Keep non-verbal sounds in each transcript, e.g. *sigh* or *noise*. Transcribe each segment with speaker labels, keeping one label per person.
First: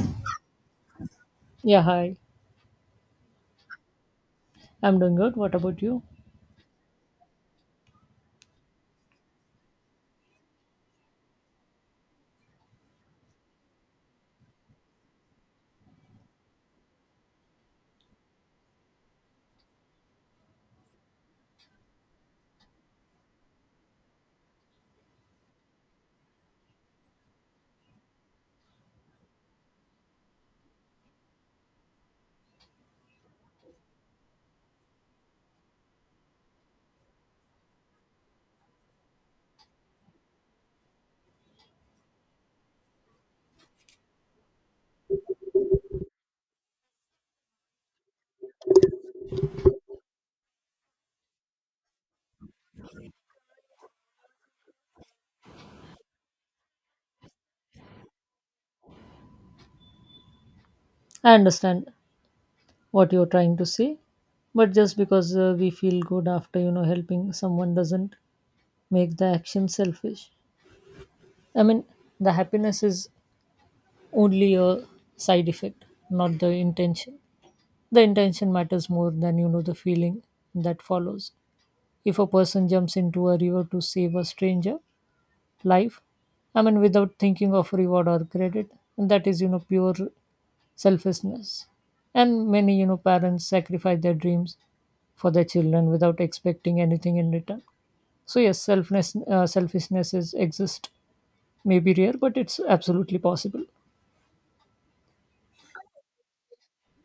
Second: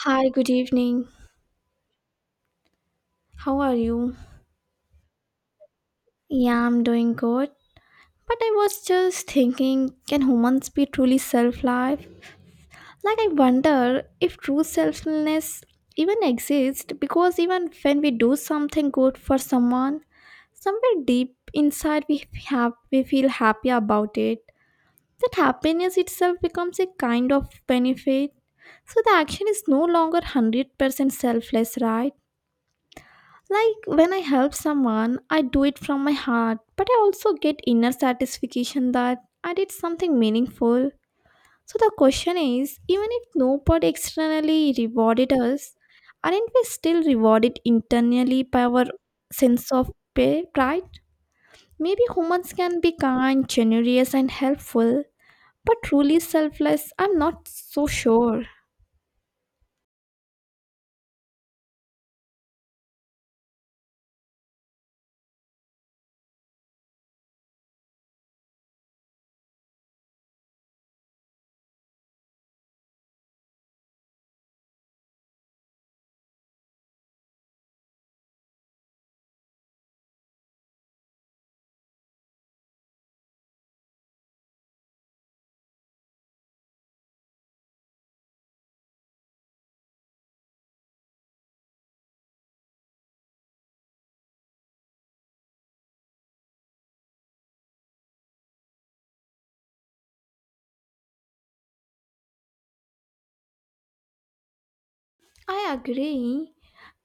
Speaker 1: Hi, good evening.
Speaker 2: Yeah, hi.
Speaker 1: How are you?
Speaker 2: I'm doing good. What about you?
Speaker 1: Yeah, I'm doing good. But I was just thinking, can humans be truly self-life? Like I wonder if true selflessness even exists because even when we do something good for someone, somewhere deep inside we feel happy about it. That happiness itself becomes a kind of benefit. So the action is no longer 100% selfless, right? Like when I help someone, I do it from my heart, but I also get inner satisfaction that I did something meaningful. So the question is even if nobody externally rewarded us, aren't we still rewarded internally by our sense of pride? Maybe humans can be kind, generous, and helpful, but truly selfless, I'm not so sure.
Speaker 2: I understand what you're trying to say, but just because we feel good after, helping someone doesn't make the action selfish. I mean, the happiness is only a side effect, not the intention. The intention matters more than, the feeling that follows. If a person jumps into a river to save a stranger life, I mean, without thinking of reward or credit, that is, pure selfishness. And many parents sacrifice their dreams for their children without expecting anything in return. So yes, selfness selfishness is exist. May be rare, but it's absolutely possible.
Speaker 1: I agree.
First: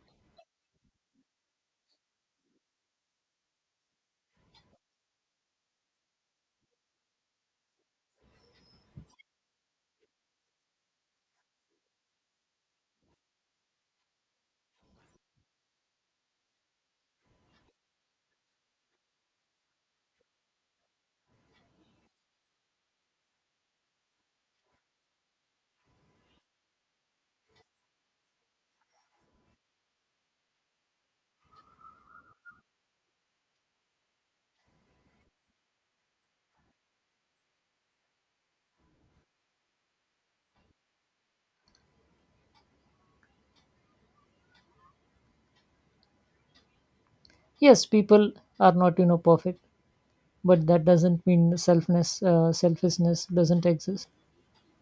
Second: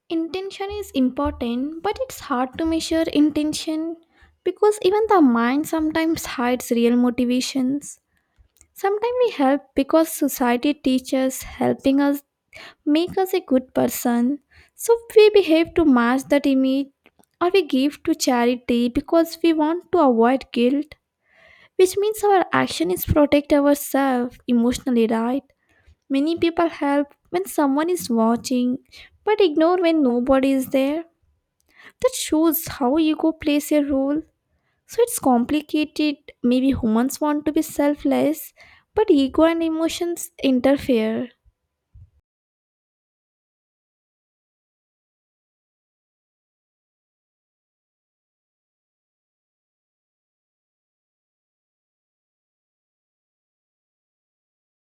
Speaker 1: Intention is important, but it's hard to measure intention because even the mind sometimes hides real motivations. Sometimes we help because society teaches helping us make us a good person. So we behave to match that image, or we give to charity because we want to avoid guilt, which means our action is protect ourselves emotionally, right? Many people help when someone is watching but ignore when nobody is there. That shows how ego plays a role. So it's complicated. Maybe humans want to be selfless, but ego and emotions interfere.
Speaker 2: Yes, people are not perfect, but that doesn't mean selfness selfishness doesn't exist.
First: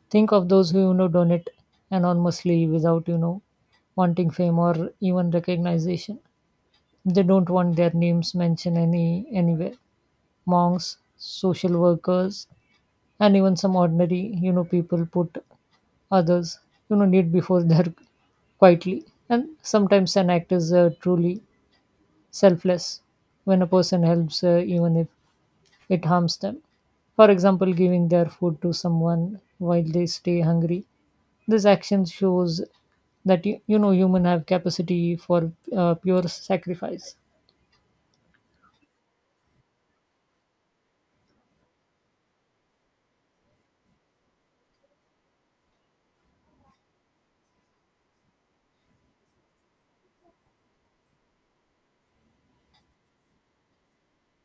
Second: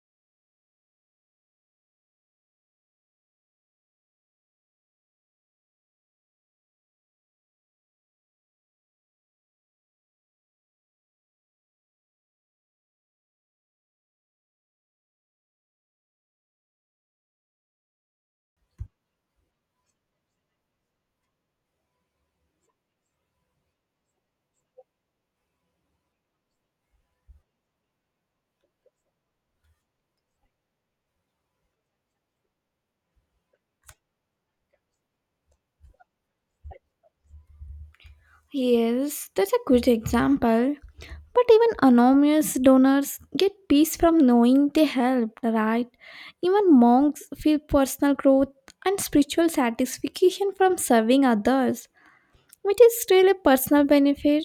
Speaker 2: Think of those who donate anonymously without wanting fame or even recognition. They don't want their names mentioned anywhere. Monks, social workers, and even some ordinary, people put others, need before *laughs* their quietly. And sometimes an act is truly selfless when a person helps, even if it harms them. For example, giving their food to someone while they stay hungry. This action shows that human have capacity for pure sacrifice.
Speaker 1: Yes, that's a good example. But even anonymous donors get peace from knowing they helped, right? Even monks feel personal growth and spiritual satisfaction from serving others, which is still a personal benefit.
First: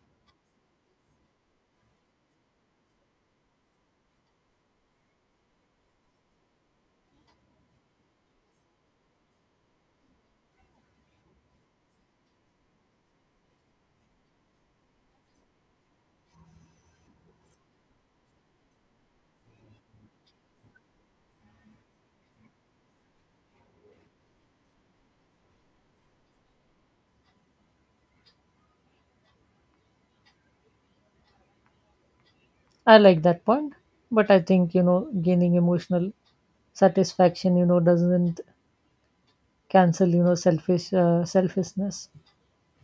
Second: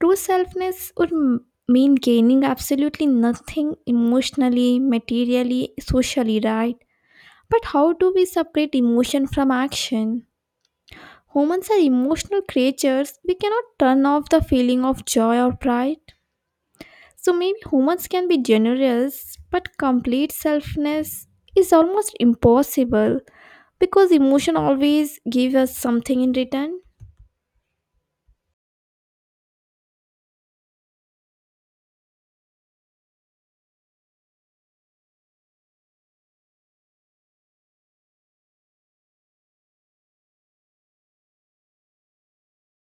Speaker 1: True selfness would mean gaining absolutely nothing emotionally, materially, socially, right? But how do we separate emotion from action? Humans are emotional creatures. We cannot turn off the feeling of joy or pride. So maybe humans can be generous, but complete selfness is almost impossible because emotion always gives us something in return.
Speaker 2: I like that point, but I think gaining emotional satisfaction doesn't cancel selfishness.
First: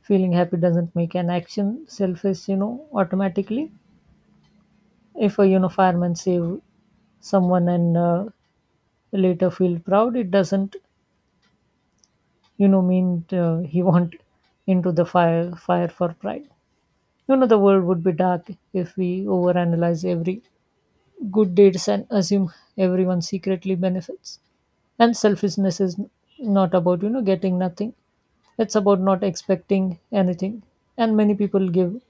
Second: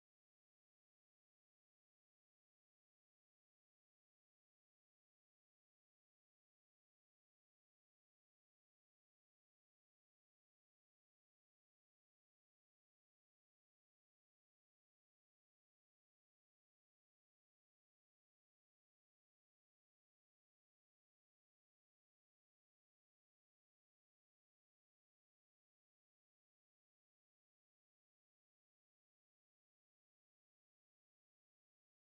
Speaker 2: Feeling happy doesn't make an action selfish automatically. If a fireman save someone and later feel proud, it doesn't mean he went into the fire for pride. You know the world would be dark if we overanalyze every good deeds and assume everyone secretly benefits. And selfishness is not about, getting nothing. It's about not expecting anything. And many people give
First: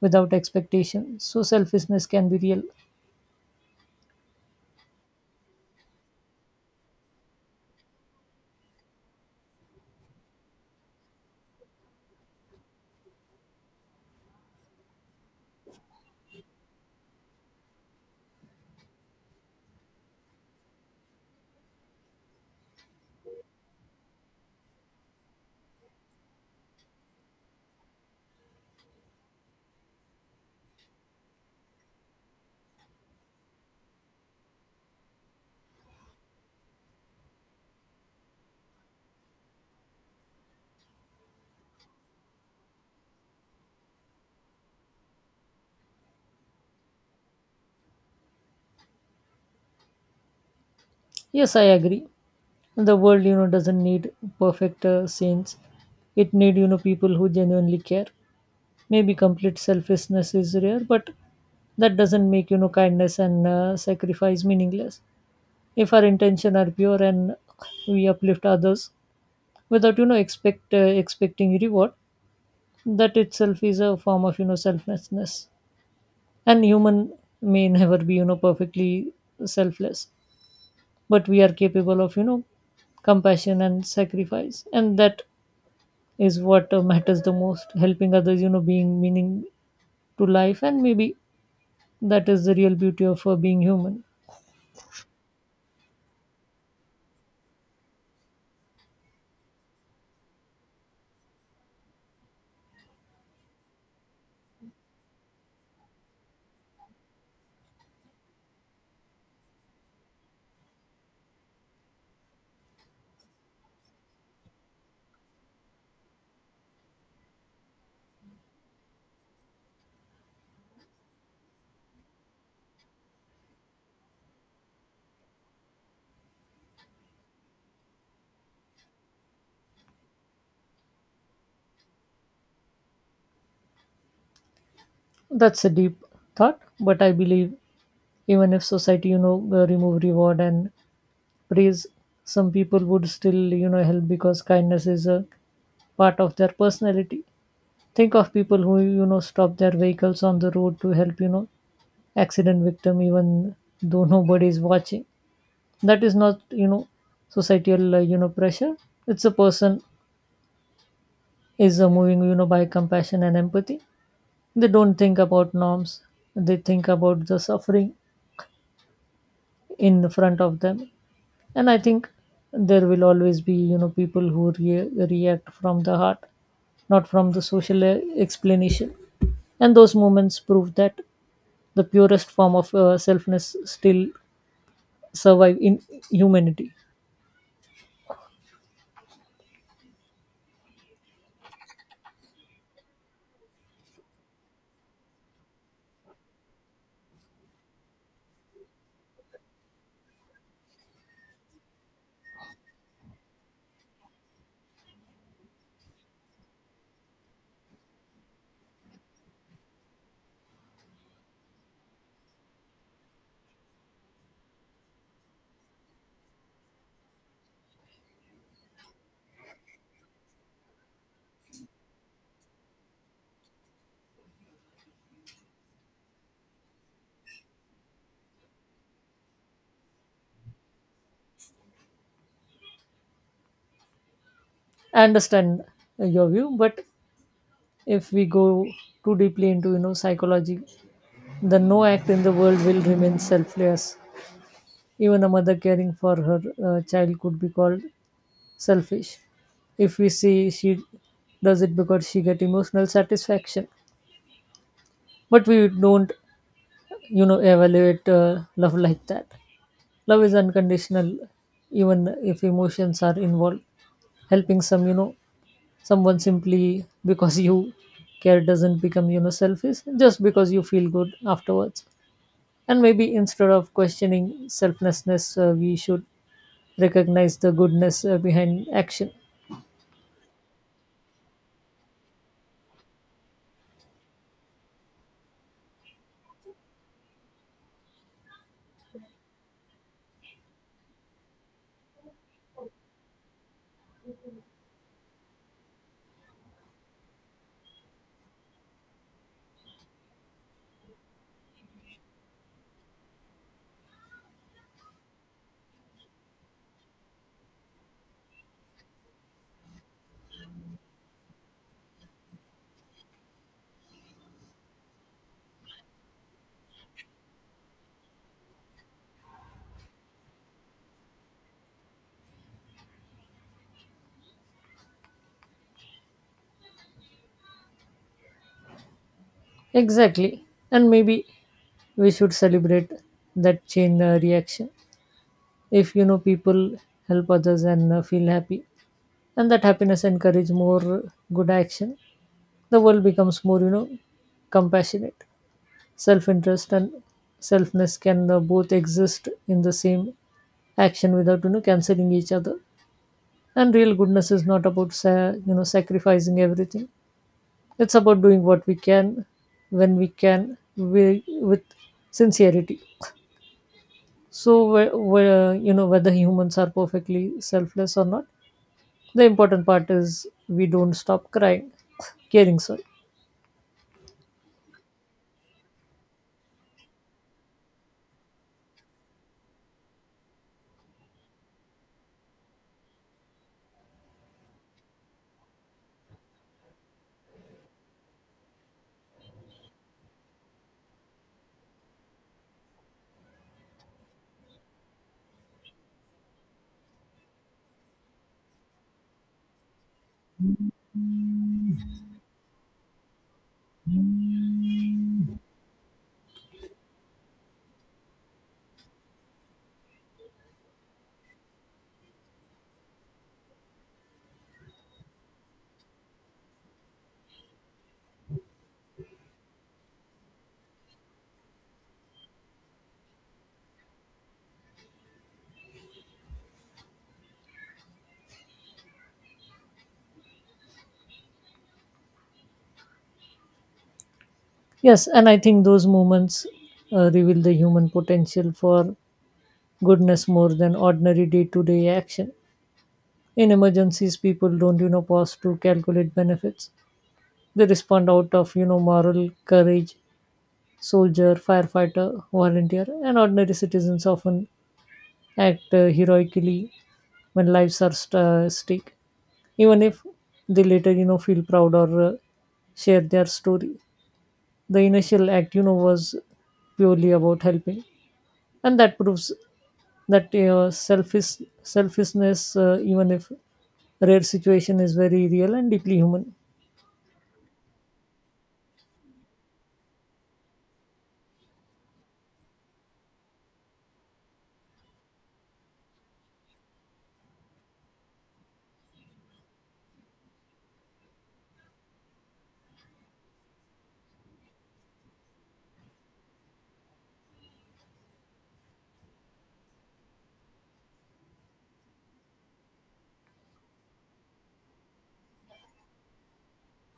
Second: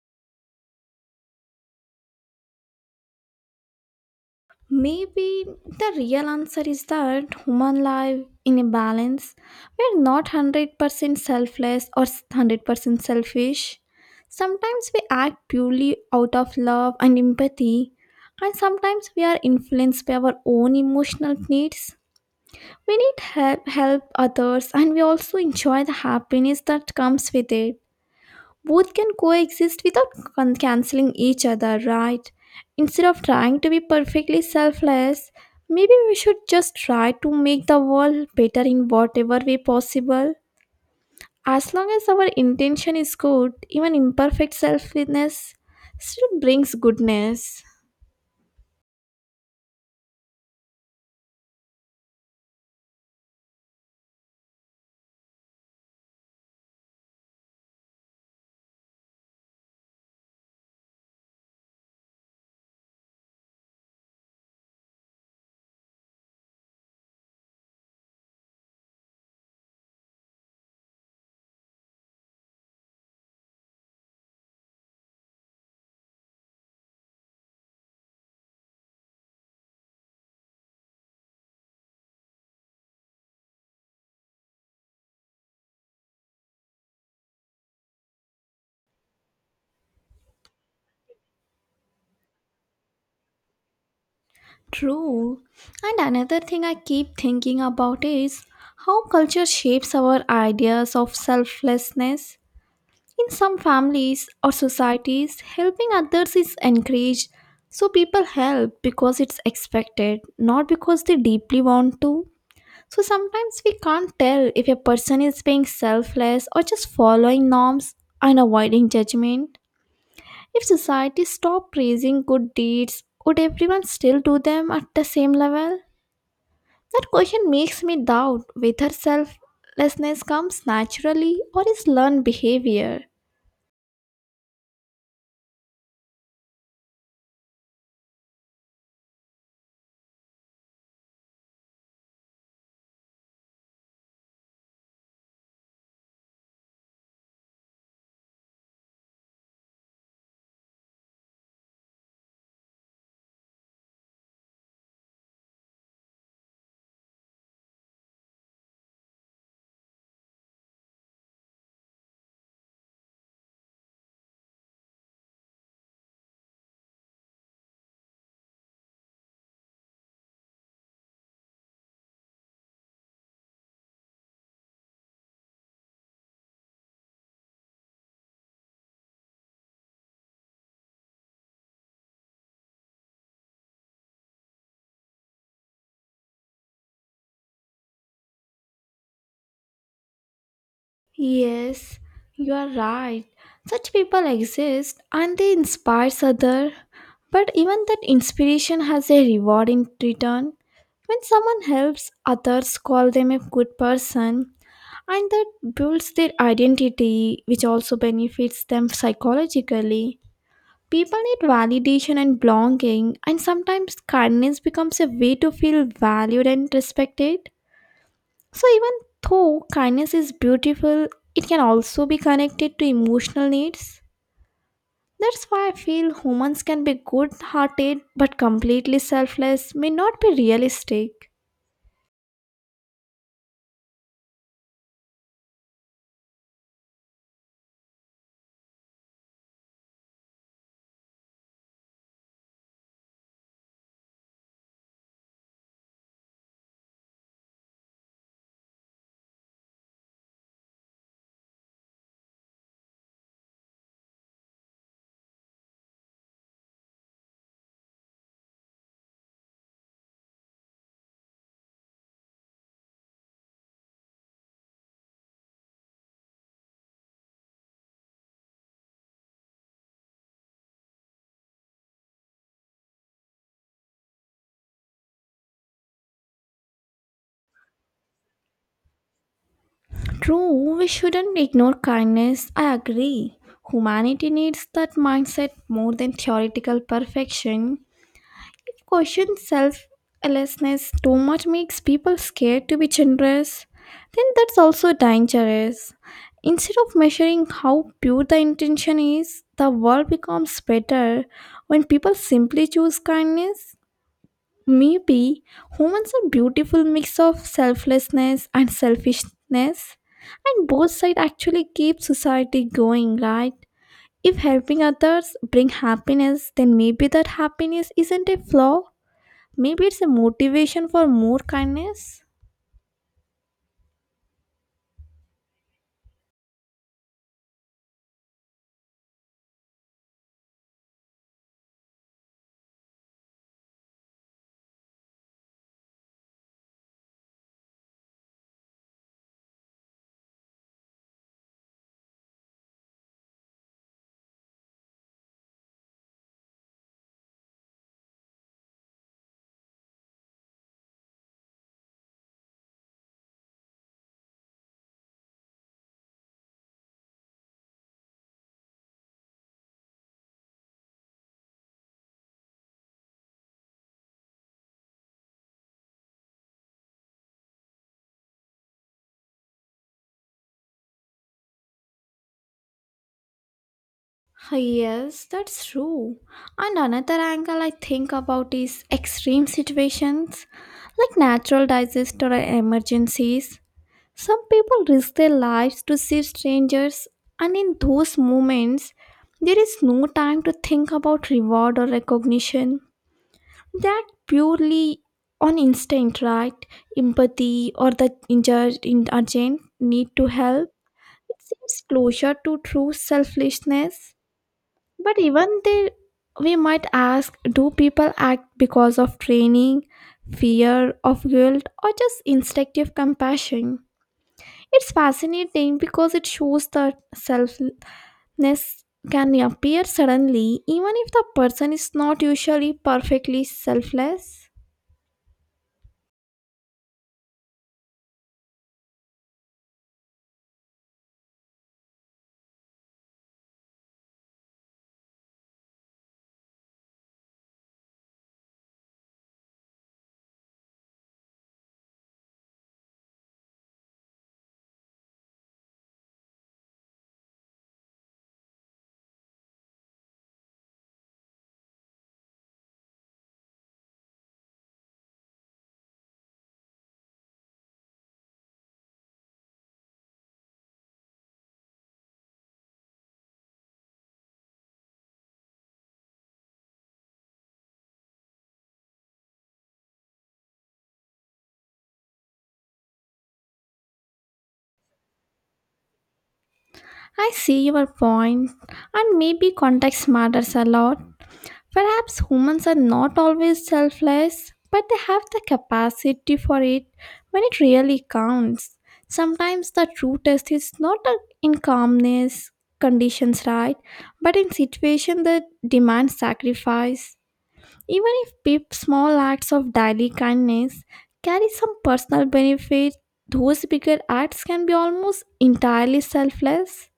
Speaker 2: without expectation. So selfishness can be real.
Speaker 1: Maybe the real answer is that human life in a balance. We're not 100% selfless or 100% selfish. Sometimes we act purely out of love and empathy, and sometimes we are influenced by our own emotional needs. We need help others, and we also enjoy the happiness that comes with it. Both can coexist without canceling each other, right? Instead of trying to be perfectly selfless, maybe we should just try to make the world better in whatever way possible. As long as our intention is good, even imperfect selflessness still brings goodness.
Speaker 2: Yes, I agree. The world, doesn't need perfect saints. It need, people who genuinely care. Maybe complete selfishness is rare, but that doesn't make kindness and sacrifice meaningless. If our intention are pure and we uplift others without expecting reward, that itself is a form of selflessness. And human may never be perfectly selfless, but we are capable of compassion and sacrifice, and that is what matters the most, helping others, being meaning to life. And maybe that is the real beauty of being human.
Speaker 1: True. And another thing I keep thinking about is how culture shapes our ideas of selflessness. In some families or societies, helping others is encouraged, so people help because it's expected, not because they deeply want to. So sometimes we can't tell if a person is being selfless or just following norms and avoiding judgment. If society stopped praising good deeds, would everyone still do them at the same level? That question makes me doubt whether selflessness comes naturally or is learned behavior.
Speaker 2: That's a deep thought, but I believe even if society remove reward and praise, some people would still help because kindness is a part of their personality. Think of people who, stop their vehicles on the road to help, accident victim even though nobody is watching. That is not, societal, pressure. It's a person is moving, by compassion and empathy. They don't think about norms. They think about the suffering in front of them. And I think there will always be people who react from the heart, not from the social explanation. And those moments prove that the purest form of selfness still survive in humanity.
Speaker 1: Yes, you are right. Such people exist and they inspire others. But even that inspiration has a reward in return. When someone helps others call them a good person, and that builds their identity, which also benefits them psychologically. People need validation and belonging, and sometimes kindness becomes a way to feel valued and respected. So, even though kindness is beautiful, it can also be connected to emotional needs. That's why I feel humans can be good hearted but completely selfless may not be realistic.
Speaker 2: I understand your view, but if we go too deeply into psychology, the no act in the world will remain selfless. Even a mother caring for her child could be called selfish if we see she does it because she get emotional satisfaction, but we don't, evaluate love like that. Love is unconditional, even if emotions are involved. Helping some, someone simply because you care doesn't become, selfish just because you feel good afterwards. And maybe instead of questioning selflessness, we should recognize the goodness behind action.
Speaker 1: True, we shouldn't ignore kindness, I agree. Humanity needs that mindset more than theoretical perfection. Question selflessness too much makes people scared to be generous, then that's also dangerous. Instead of measuring how pure the intention is, the world becomes better when people simply choose kindness. Maybe humans are beautiful mix of selflessness and selfishness, and both sides actually keep society going, right? If helping others bring happiness, then maybe that happiness isn't a flaw. Maybe it's a motivation for more kindness.
Speaker 2: Exactly. And maybe we should celebrate that chain reaction. If people help others and feel happy, and that happiness encourage more good action, the world becomes more compassionate. Self-interest and selfness can both exist in the same action without canceling each other. And real goodness is not about sacrificing everything. It's about doing what we can when we can, with sincerity. So, whether humans are perfectly selfless or not, the important part is we don't stop crying, *laughs* caring, sorry.
Speaker 1: Yes, that's true. And another angle I think about is extreme situations like natural disasters or emergencies. Some people risk their lives to save strangers, and in those moments, there is no time to think about reward or recognition. That purely on instinct, right? Empathy or the injured, urgent need to help. It seems closer to true selflessness, but even there, we might ask do people act because of training, fear of guilt, or just instinctive compassion? It's fascinating because it shows that selflessness can appear suddenly, even if the person is not usually perfectly selfless.
Speaker 2: Yes, and I think those moments reveal the human potential for goodness more than ordinary day to day action. In emergencies, people don't, pause to calculate benefits. They respond out of, moral courage. Soldier, firefighter, volunteer, and ordinary citizens often act heroically when lives are stick, even if they later, feel proud or share their story. The initial act, was purely about helping, and that proves that selfishness, even if rare situation, is very real and deeply human.
Speaker 1: I see your point, and maybe context matters a lot. Perhaps humans are not always selfless, but they have the capacity for it when it really counts. Sometimes the true test is not in calmness conditions, right? But in situations that demand sacrifice. Even if small acts of daily kindness carry some personal benefit, those bigger acts can be almost entirely selfless.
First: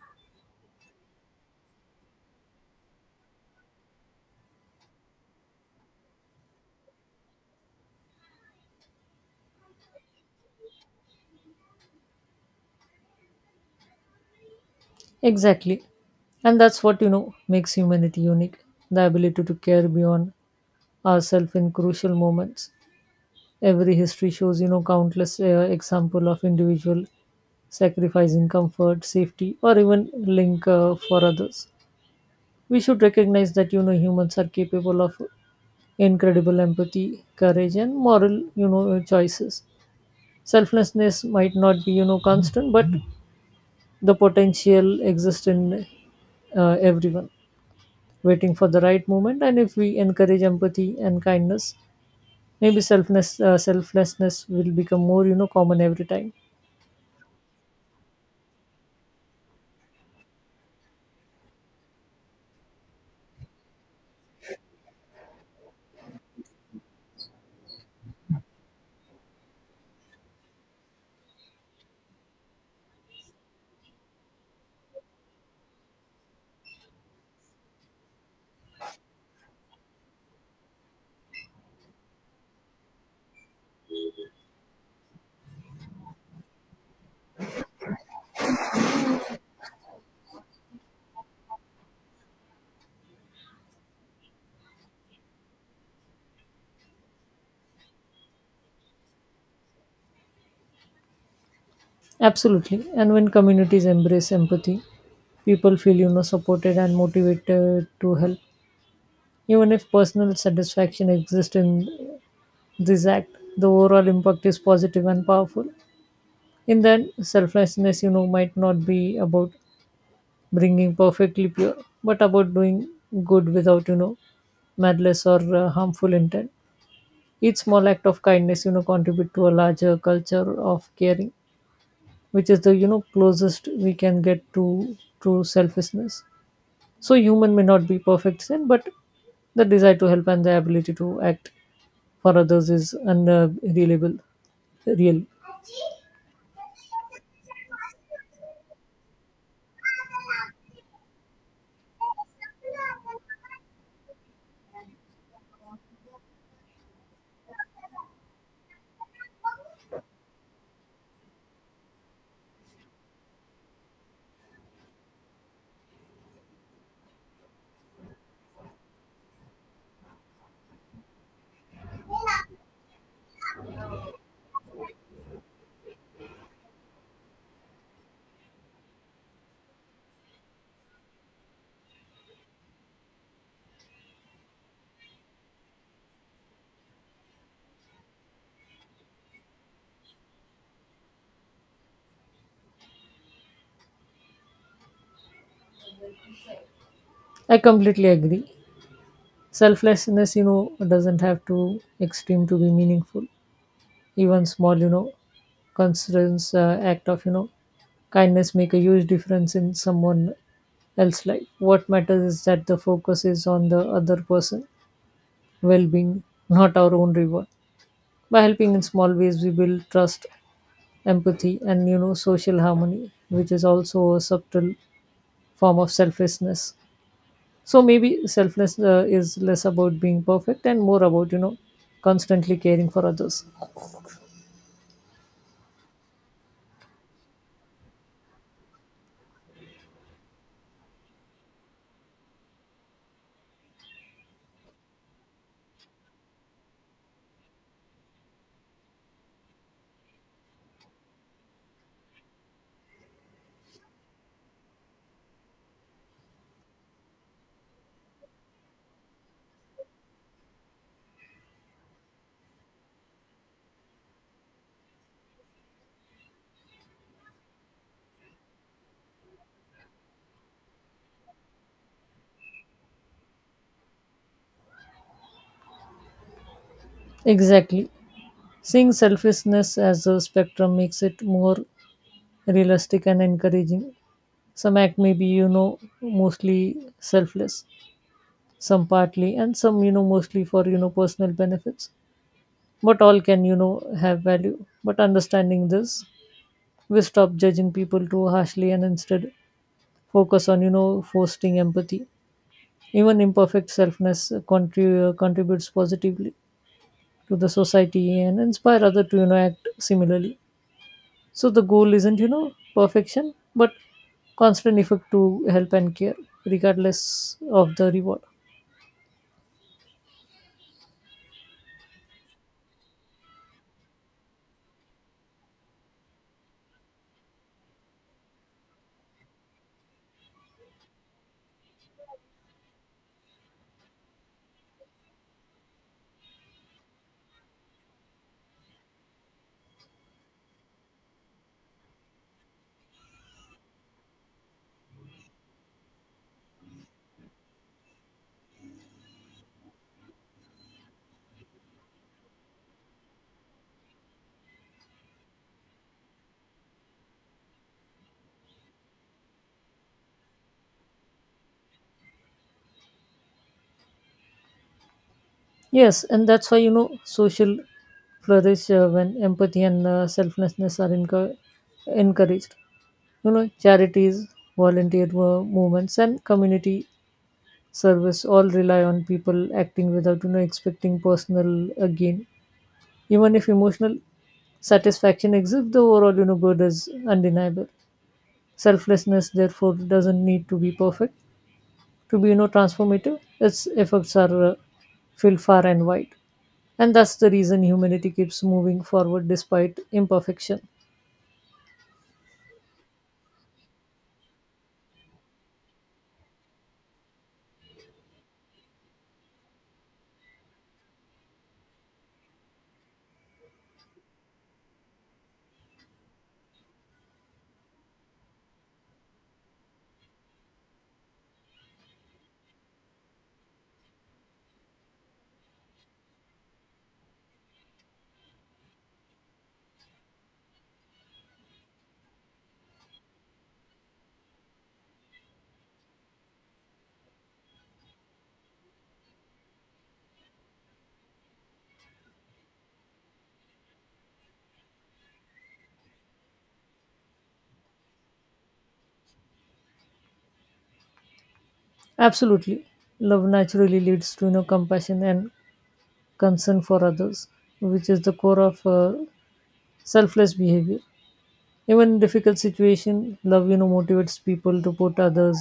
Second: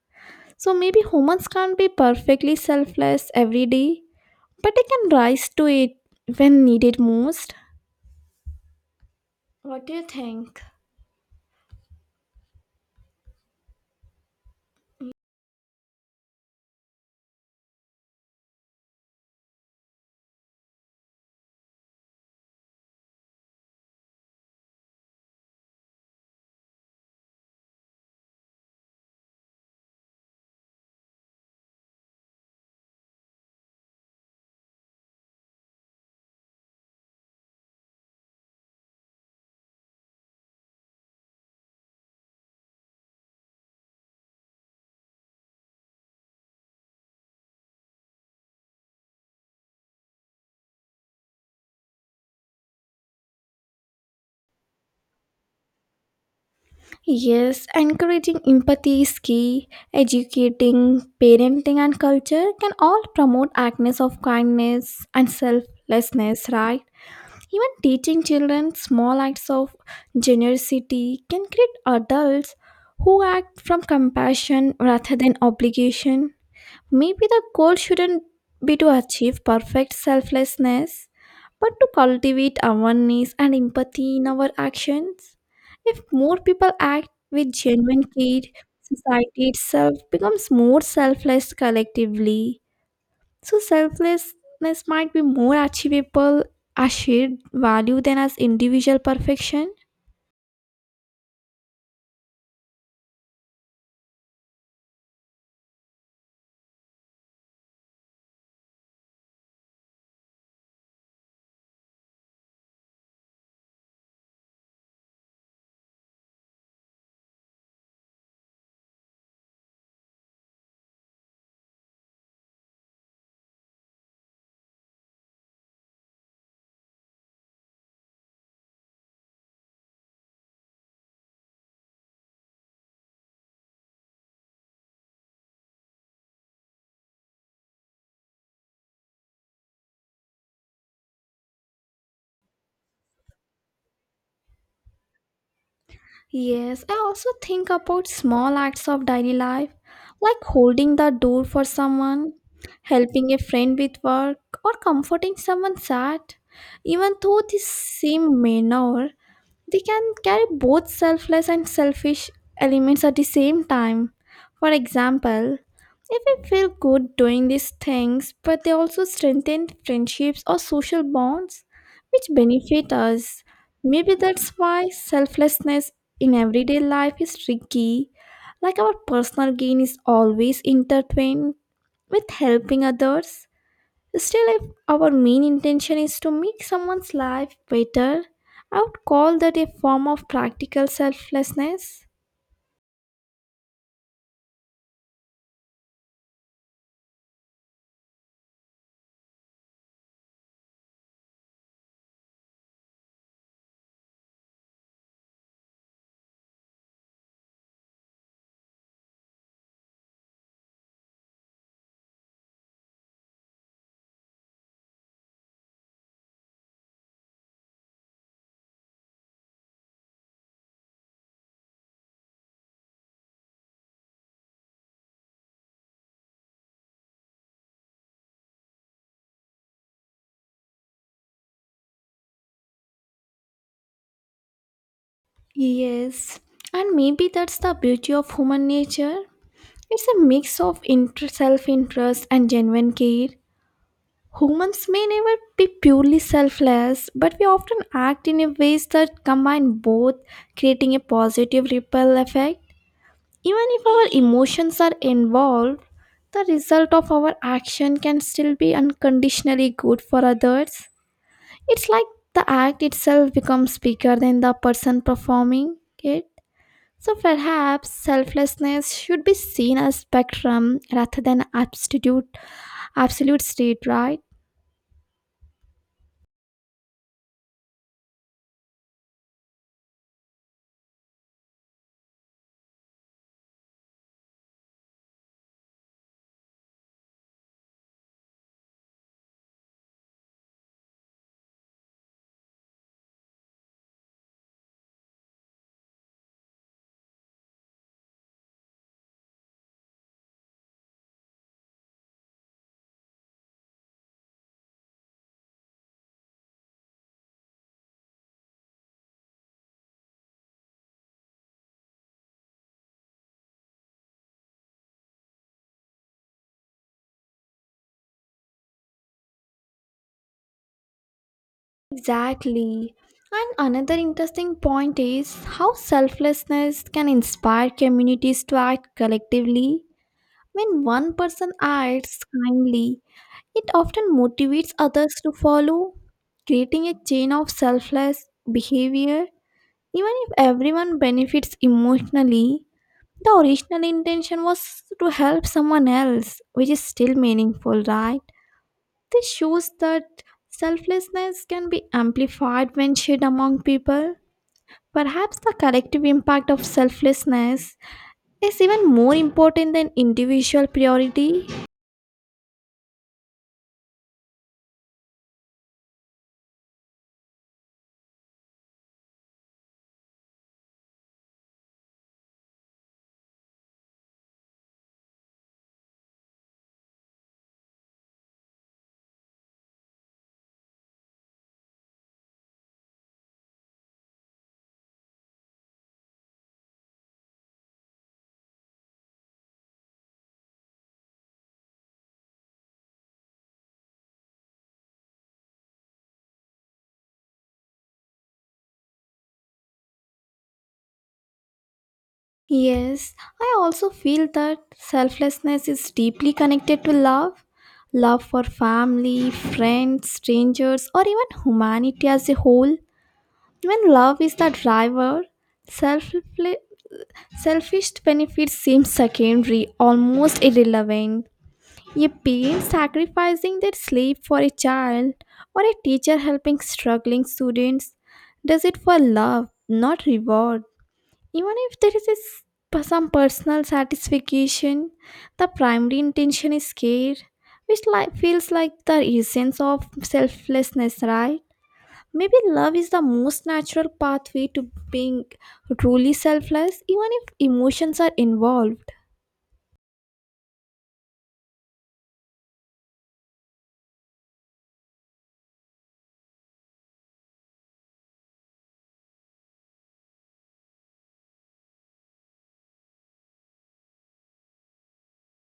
Speaker 1: So maybe humans can't be perfectly selfless every day, but I can rise to it when needed most. What do you think?
Speaker 2: Exactly, and that's what makes humanity unique: the ability to care beyond ourselves in crucial moments. Every history shows, countless example of individual sacrificing comfort, safety, or even link for others. We should recognize that humans are capable of incredible empathy, courage, and moral choices. Selflessness might not be constant, but the potential exists in everyone, waiting for the right moment. And if we encourage empathy and kindness, maybe selflessness will become more common every time.
Speaker 1: Yes, encouraging empathy is key. Educating, parenting, and culture can all promote acts of kindness and selflessness, right? Even teaching children small acts of generosity can create adults who act from compassion rather than obligation. Maybe the goal shouldn't be to achieve perfect selflessness, but to cultivate awareness and empathy in our actions. If more people act with genuine care, society itself becomes more selfless collectively. So, selflessness might be more achievable as shared value than as individual perfection.
Speaker 2: Absolutely. And when communities embrace empathy, people feel supported and motivated to help. Even if personal satisfaction exists in this act, the overall impact is positive and powerful. In that, selflessness, might not be about bringing perfectly pure, but about doing good without malice or harmful intent. Each small act of kindness, contribute to a larger culture of caring, which is the closest we can get to true selfishness. So human may not be perfect sin, but the desire to help and the ability to act for others is unreliable real.
Speaker 1: Yes, I also think about small acts of daily life, like holding the door for someone, helping a friend with work, or comforting someone sad. Even though this seem minor, they can carry both selfless and selfish elements at the same time. For example, if we feel good doing these things, but they also strengthen friendships or social bonds which benefit us. Maybe that's why selflessness in everyday life is tricky. Like our personal gain is always intertwined with helping others. Still, if our main intention is to make someone's life better, I would call that a form of practical selflessness.
Speaker 2: I completely agree. Selflessness doesn't have to extreme to be meaningful. Even small concerns act of kindness make a huge difference in someone else's life. What matters is that the focus is on the other person well being, not our own reward. By helping in small ways, we build trust, empathy, and social harmony, which is also a subtle form of selflessness. So maybe selflessness is less about being perfect and more about constantly caring for others.
Speaker 1: Yes, and maybe that's the beauty of human nature. It's a mix of self interest and genuine care. Humans may never be purely selfless, but we often act in a ways that combine both, creating a positive ripple effect. Even if our emotions are involved, the result of our action can still be unconditionally good for others. It's like the act itself becomes bigger than the person performing it. So perhaps selflessness should be seen as spectrum rather than absolute state, right?
Speaker 2: Exactly. Seeing selfishness as a spectrum makes it more realistic and encouraging. Some act maybe, mostly selfless, some partly, and some, mostly for, personal benefits. But all can, have value. But understanding this, we stop judging people too harshly and instead focus on, fostering empathy. Even imperfect selfness contributes positively to the society and inspire other to, act similarly. So the goal isn't, perfection, but constant effort to help and care, regardless of the reward.
Speaker 1: Exactly. And another interesting point is how selflessness can inspire communities to act collectively. When one person acts kindly, it often motivates others to follow, creating a chain of selfless behavior. Even if everyone benefits emotionally, the original intention was to help someone else, which is still meaningful, right? This shows that selflessness can be amplified when shared among people. Perhaps the collective impact of selflessness is even more important than individual priority.
Speaker 2: Yes, and that's why, social flourish when empathy and selflessness are encouraged. Charities, movements, and community service all rely on people acting without expecting personal gain. Even if emotional satisfaction exists, the overall good is undeniable. Selflessness therefore doesn't need to be perfect to be transformative. Its effects are filled far and wide, and that's the reason humanity keeps moving forward despite imperfection.
Speaker 1: Yes, I also feel that selflessness is deeply connected to love. Love for family, friends, strangers, or even humanity as a whole. When love is the driver, selfle- selfish benefits seem secondary, almost irrelevant. A parent sacrificing their sleep for a child, or a teacher helping struggling students, does it for love, not reward. Even if there is a some personal satisfaction, the primary intention is care, which like feels like the essence of selflessness, right? Maybe love is the most natural pathway to being truly selfless, even if emotions are involved.
Speaker 2: Absolutely. Love naturally leads to compassion and concern for others, which is the core of selfless behavior. Even in difficult situation, love motivates people to put others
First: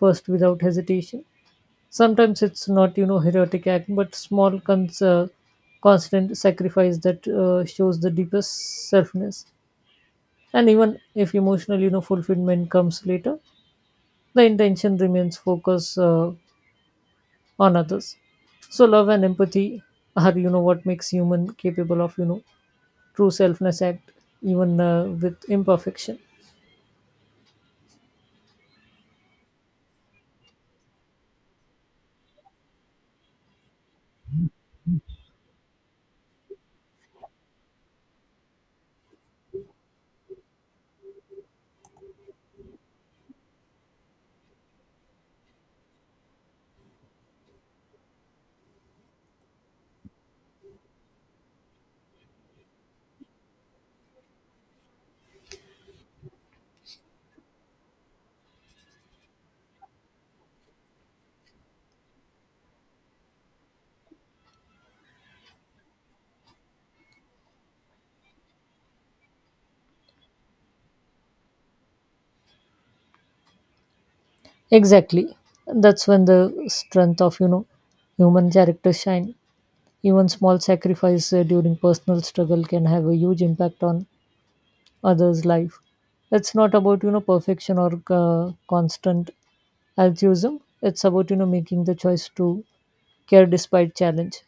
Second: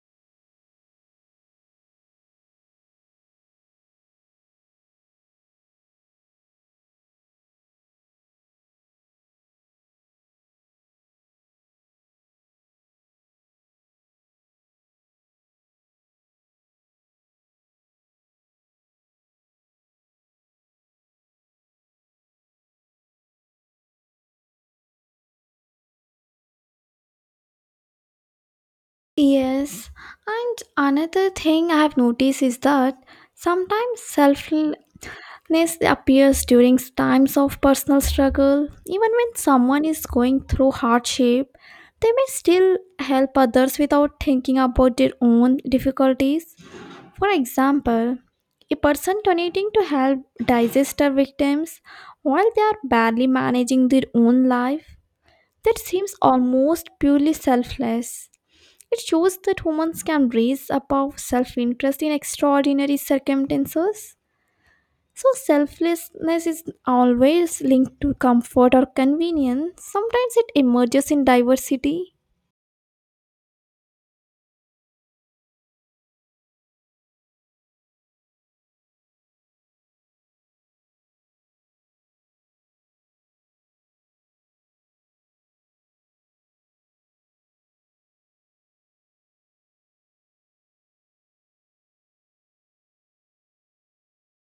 Speaker 2: first without hesitation. Sometimes it's not heroic act, but small constant sacrifice that shows the deepest selfness. And even if emotional fulfillment comes later, the intention remains focused on others. So love and empathy are what makes human capable of true selfness act, even with imperfection.
Speaker 1: Yes, and another thing I have noticed is that sometimes self weakness appears during times of personal struggle. Even when someone is going through hardship, they may still help others without thinking about their own difficulties. For example, a person donating to help disaster victims while they are barely managing their own life. That seems almost purely selfless. It shows that humans can rise above self interest in extraordinary circumstances. So, selflessness is always linked to comfort or convenience. Sometimes it emerges in diversity.
Speaker 2: Exactly, that's when the strength of human character shine. Even small sacrifice during personal struggle can have a huge impact on others life. It's not about perfection or uh, constant altruism. It's about making the choice to care despite challenge.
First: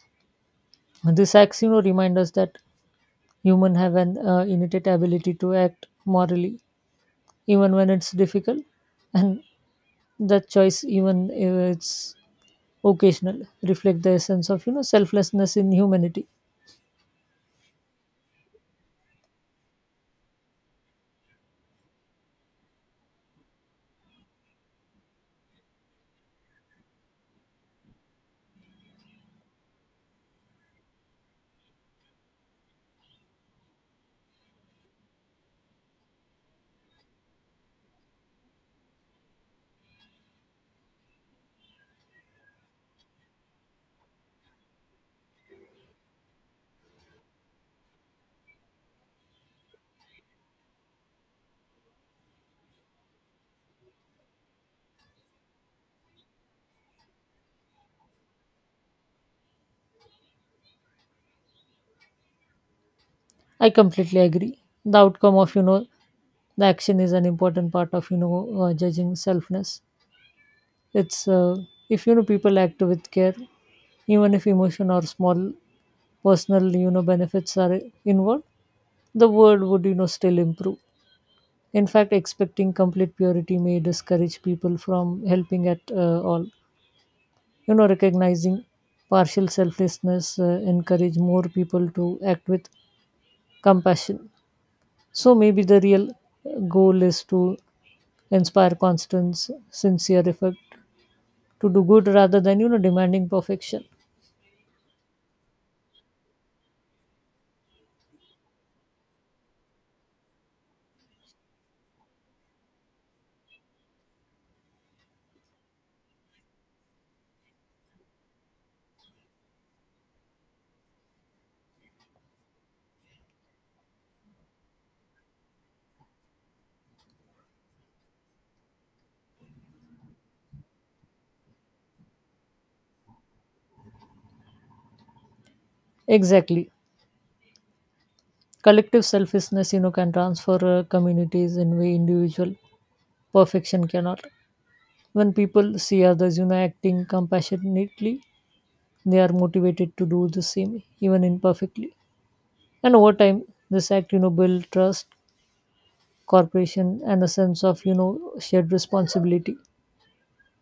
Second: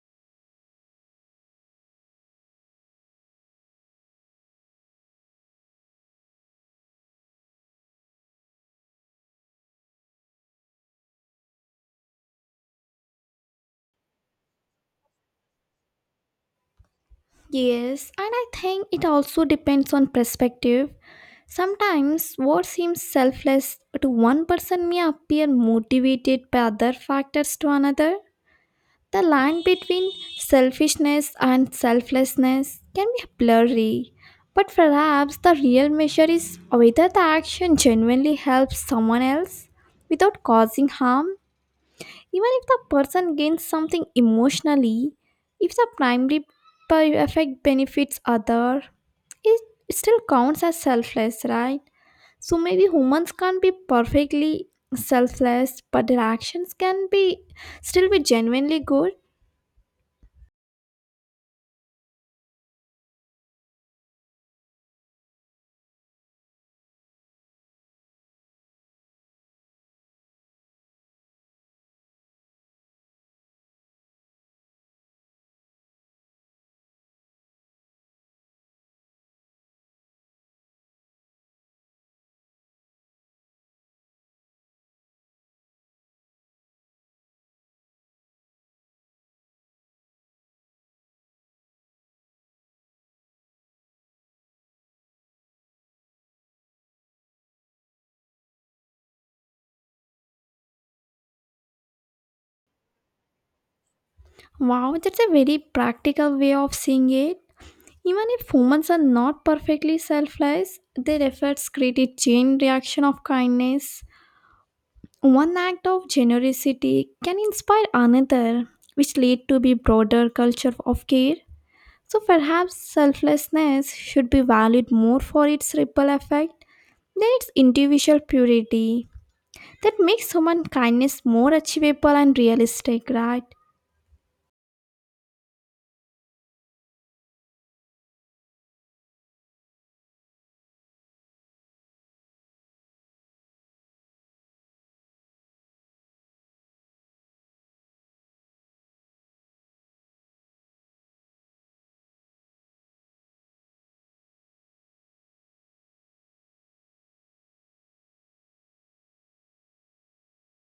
Speaker 2: This acts remind us that human have an innate ability to act morally, even when it's difficult. And that choice, even if it's occasional, reflect the essence of selflessness in humanity.
Speaker 1: Yes, and I think it also depends on perspective. Sometimes what seems selfless to one person may appear motivated by other factors to another. The line between selfishness and selflessness can be blurry, but perhaps the real measure is whether the action genuinely helps someone else without causing harm. Even if the person gains something emotionally, if the primary effect benefits other, it still counts as selfless, right? So maybe humans can't be perfectly selfless, but their actions can be still be genuinely good.
Speaker 2: I completely agree. The outcome of the action is an important part of judging selfness. It's if people act with care, even if emotion or small personal benefits are involved, the world would still improve. In fact, expecting complete purity may discourage people from helping at all. Recognizing partial selflessness encourage more people to act with compassion. So maybe the real goal is to inspire constant sincere effort to do good rather than demanding perfection.
Speaker 1: Wow, that's a very practical way of seeing it. Even if humans are not perfectly selfless, their efforts create a chain reaction of kindness. One act of generosity can inspire another, which lead to be broader culture of care. So perhaps selflessness should be valued more for its ripple effect than its individual purity. That makes human kindness more achievable and realistic, right?
Speaker 2: Exactly. Collective selflessness can transfer communities in way individual perfection cannot. When people see others acting compassionately, they are motivated to do the same, even imperfectly. And over time, this act, build trust, cooperation, and a sense of, shared responsibility.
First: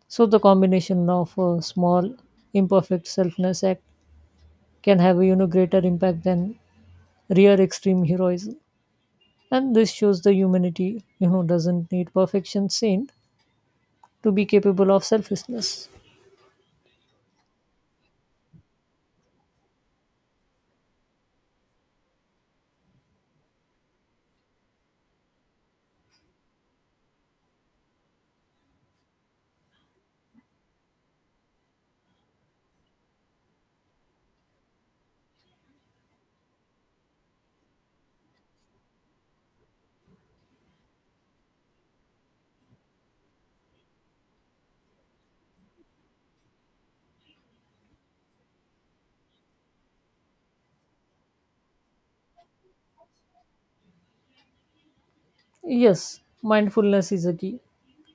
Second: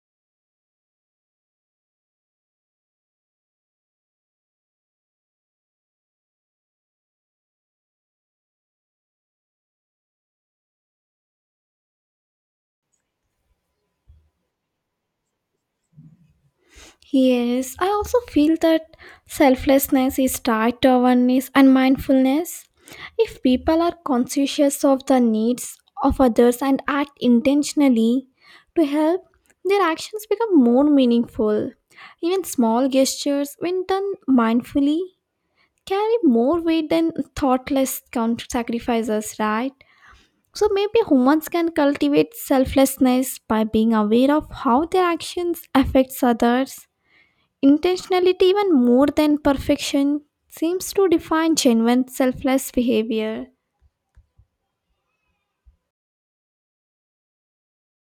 Speaker 2: So the combination of a small, imperfect selfness act can have a, greater impact than rare extreme heroism. And this shows the humanity, doesn't need perfection saint to be capable of selflessness.
Speaker 1: Yes, I also feel that selflessness is tied to awareness and mindfulness. If people are conscious of the needs of others and act intentionally to help, their actions become more meaningful. Even small gestures, when done mindfully, carry more weight than thoughtless sacrifices, right? So maybe humans can cultivate selflessness by being aware of how their actions affects others. Intentionality, even more than perfection, seems to define genuine selfless behavior.
Speaker 2: Yes, mindfulness is a key.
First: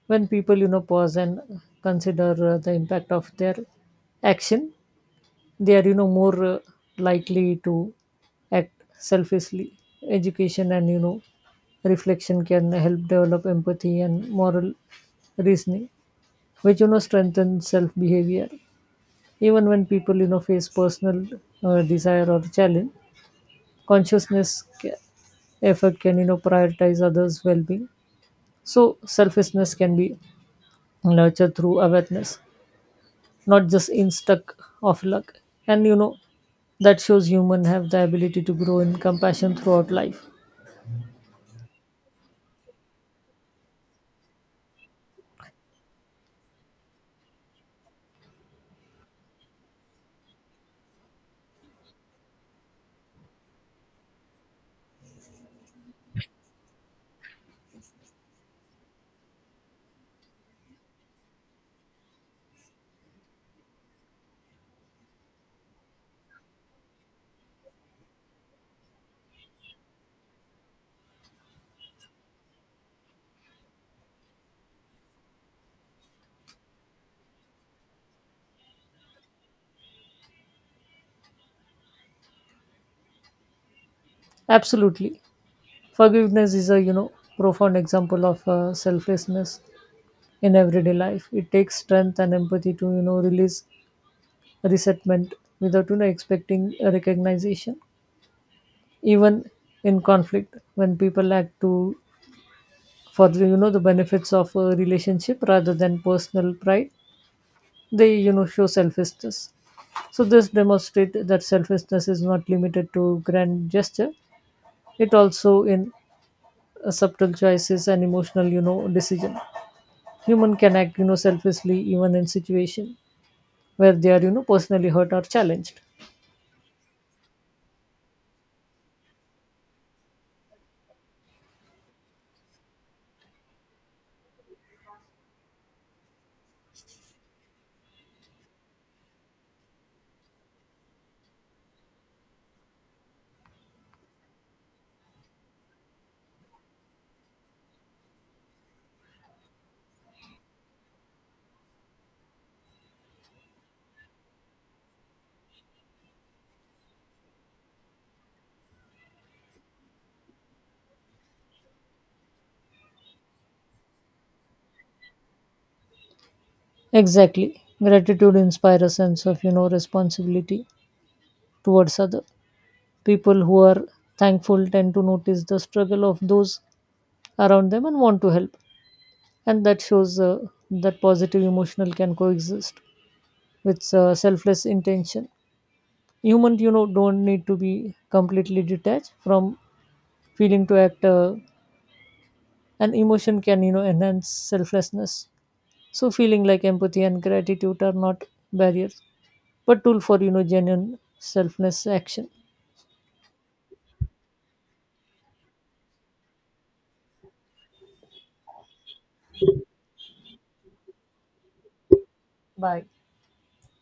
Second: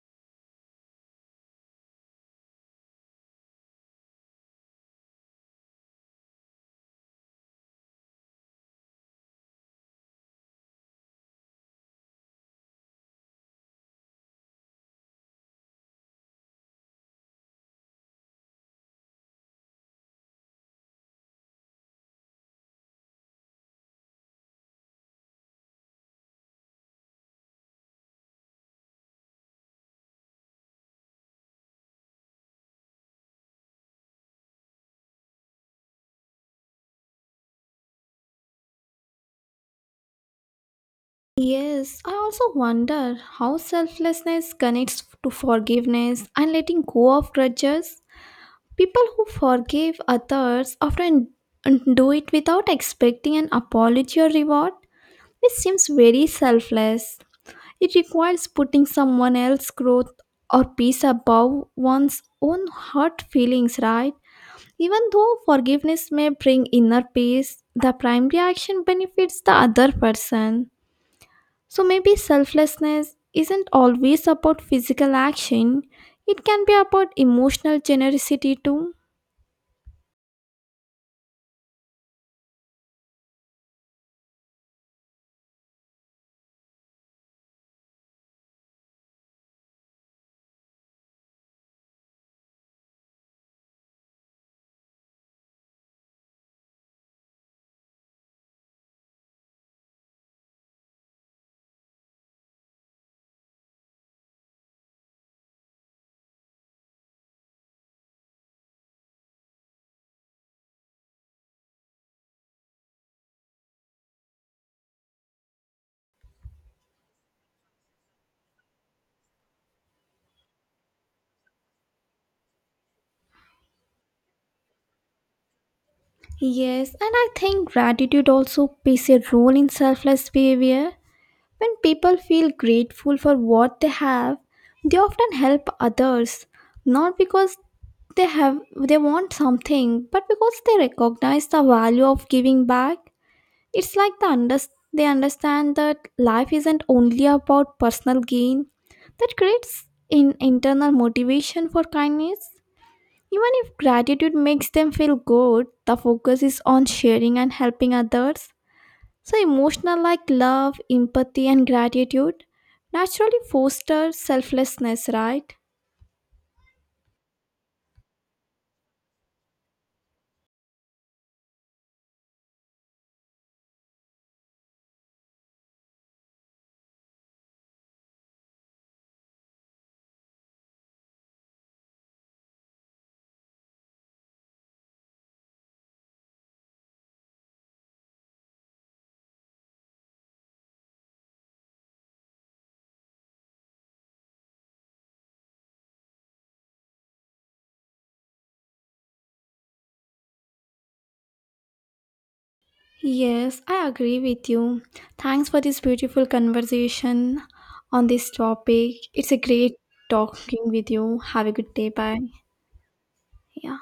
Speaker 2: When people, pause and consider the impact of their action, they are more likely to act selfishly. Education and reflection can help develop empathy and moral reasoning, which strengthen self behavior. Even when people face personal desire or challenge, consciousness effort can prioritize others well being. So selfishness can be nurtured through awareness, not just in stuck of luck. And that shows human have the ability to grow in compassion throughout life.
Speaker 1: Yes, I also wonder how selflessness connects to forgiveness and letting go of grudges. People who forgive others often do it without expecting an apology or reward, which seems very selfless. It requires putting someone else's growth or peace above one's own hurt feelings, right? Even though forgiveness may bring inner peace, the primary action benefits the other person. So maybe selflessness isn't always about physical action, it can be about emotional generosity too.
Speaker 2: Absolutely. Forgiveness is a, profound example of selflessness in everyday life. It takes strength and empathy to, release resentment without, expecting a recognition. Even in conflict, when people act to, for, the benefits of a relationship rather than personal pride, they, show selflessness. So this demonstrates that selflessness is not limited to grand gesture; it also in subtle choices and emotional, decision. Human can act, selflessly even in situation where they are, personally hurt or challenged.
Speaker 1: Yes, and I think gratitude also plays a role in selfless behavior. When people feel grateful for what they have, they often help others, not because they want something, but because they recognize the value of giving back. It's like they understand that life isn't only about personal gain. That creates an internal motivation for kindness. Even if gratitude makes them feel good, the focus is on sharing and helping others. So emotional like love, empathy and gratitude naturally foster selflessness, right?
Speaker 2: Exactly, gratitude inspires a sense of, responsibility towards other. People who are thankful tend to notice the struggle of those around them and want to help, and that shows that positive emotional can coexist with selfless intention. Humans, don't need to be completely detached from feeling to act. And emotion can, enhance selflessness. So feeling like empathy and gratitude are not barriers, but tool for genuine selfless action.
Speaker 1: Yes, I agree with you. Thanks for this beautiful conversation on this topic. It's a great talking with you. Have a good day. Bye.
Speaker 2: Bye.
Speaker 1: Yeah.